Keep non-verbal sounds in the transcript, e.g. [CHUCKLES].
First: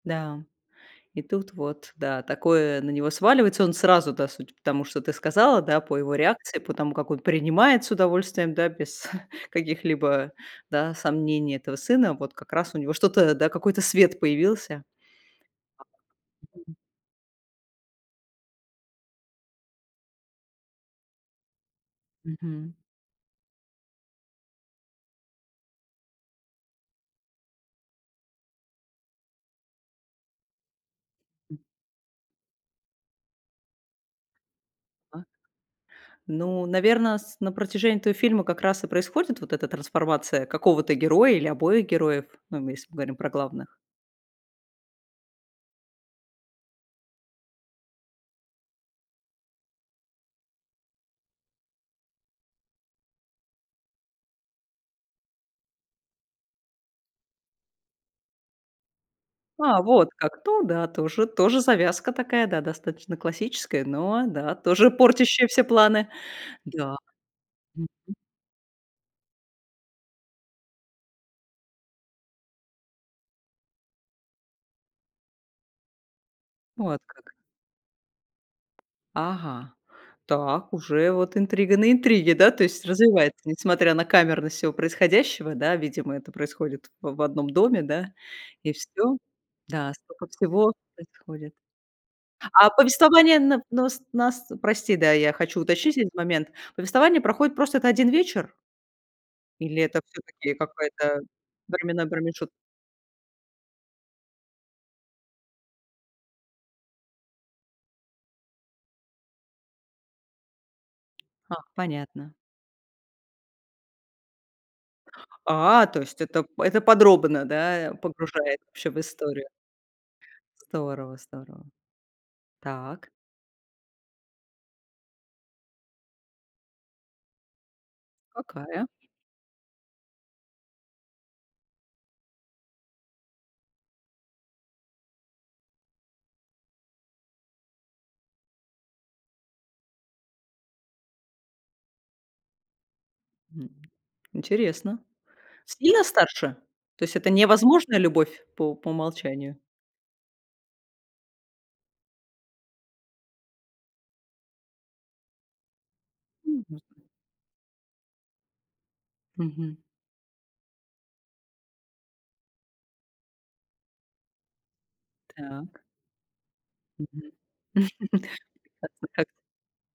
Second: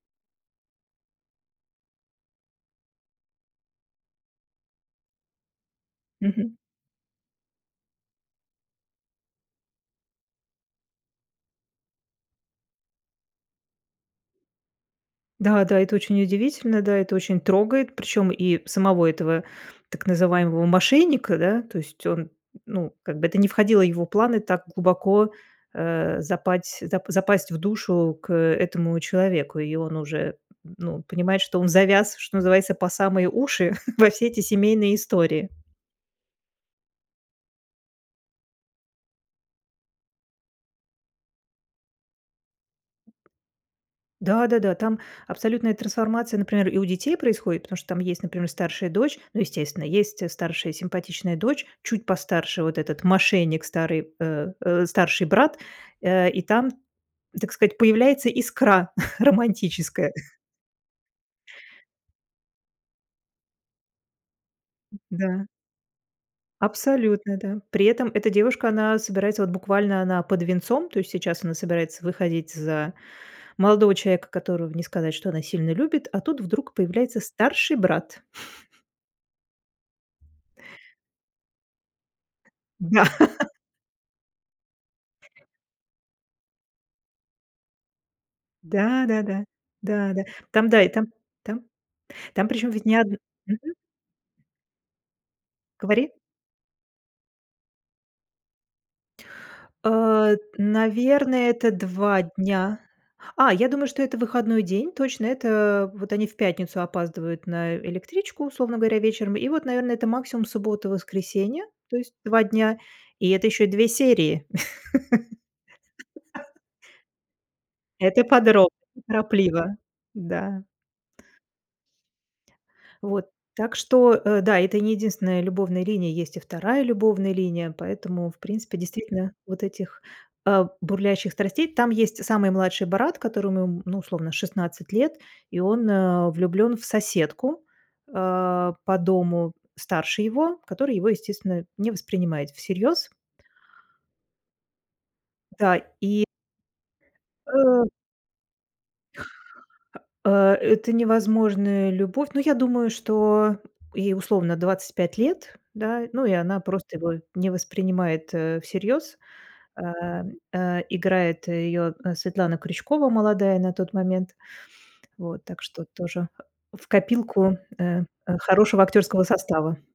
Да, и тут вот, да, такое на него сваливается, он сразу, да, судя по тому, что ты сказала, да, по его Мгм. реакции, по тому, как он принимает с удовольствием, да, без [CHUCKLES] каких-либо, да, сомнений этого сына, вот как раз у него что-то, да, какой-то свет появился. Да да, это очень А удивительно, да, это очень трогает, причем и самого этого, так называемого мошенника, да. То есть он, Мгм. ну, как бы это не входило в его планы так глубоко, э, запать зап запасть в душу к этому человеку, и он уже, ну, понимает, что М. он завяз, что называется, по самые уши [CHUCKLES] во все эти семейные А. истории. Ну, наверно, с на протяжении этого фильма как раз и происходит вот эта трансформация какого-то героя или обоих героев, ну, если мы говорим про главных. Да да-да, там абсолютная трансформация, например, и у детей происходит, потому что там есть, например, старшая дочь. Ну, естественно, есть старшая симпатичная дочь, чуть постарше. Вот этот мошенник старый, э, э, старший брат, э, и там, так сказать, появляется искра [CHUCKLES] А, вот романтическая. как. То да, тоже тоже завязка такая, да, достаточно классическая, но да, тоже М, да. портящая все планы. Да. Абсолютно, да. При Мгм. этом эта девушка, она собирается вот буквально она под венцом, то есть сейчас она собирается выходить за молодого человека, которого, не сказать, что она сильно любит, а тут вдруг Вот появляется как. старший брат. [CHUCKLES] Ага, так, уже вот интрига на интриге. Да, то есть Да. развивается, несмотря на камерность всего происходящего, да. Видимо, это происходит в в одном доме, да. И Да, всё. да, да. Да. Да, да. Столько Там всего да, и там происходит. там Там А причем ведь не одн повествование на мгм. нус нас, прости, да, я хочу уточнить один Говори. момент. Повествование проходит, просто это 1 вечер? Или это Э, всё-таки какой-то наверное, это временной 2 промежут дня. А, я думаю, что это выходной день точно. Это вот они в пятницу опаздывают на электричку, условно говоря, вечером. И вот, наверное, это максимум суббота, А, воскресенье, то есть понятно. 2 дня, и это еще и 2 серии. А, то есть это [LAUGHS] это подробно, да, Это погружает подробно, вообще в историю. неторопливо, да. Здорово, здорово. Так. Вот. Так что, э, да, это и не единственная любовная линия. Есть и 2 любовная линия, поэтому, в принципе, Какая? действительно вот этих, э, бурлящих страстей Там есть самый младший брат, которому, ну, условно, 16 лет, и он, э, влюблен в соседку, э, по дому, старше его, которая его, естественно, не воспринимает всерьез. М. Интересно. Да, Сильно и старше? То есть это Э невозможная любовь по у по умолчанию? А, э, это невозможная любовь. Ну, я думаю, что ей, условно, 25 лет, да. Ну и она М, можно. просто его не воспринимает, э, всерьёз. Мгм. Э, э, играет ее, э, Светлана Крючкова, молодая на тот момент, вот, так Так. что тоже в Мгм. копилку, э, э, [CHUCKLES] хорошего Отвлекаться актерского как-то. состава.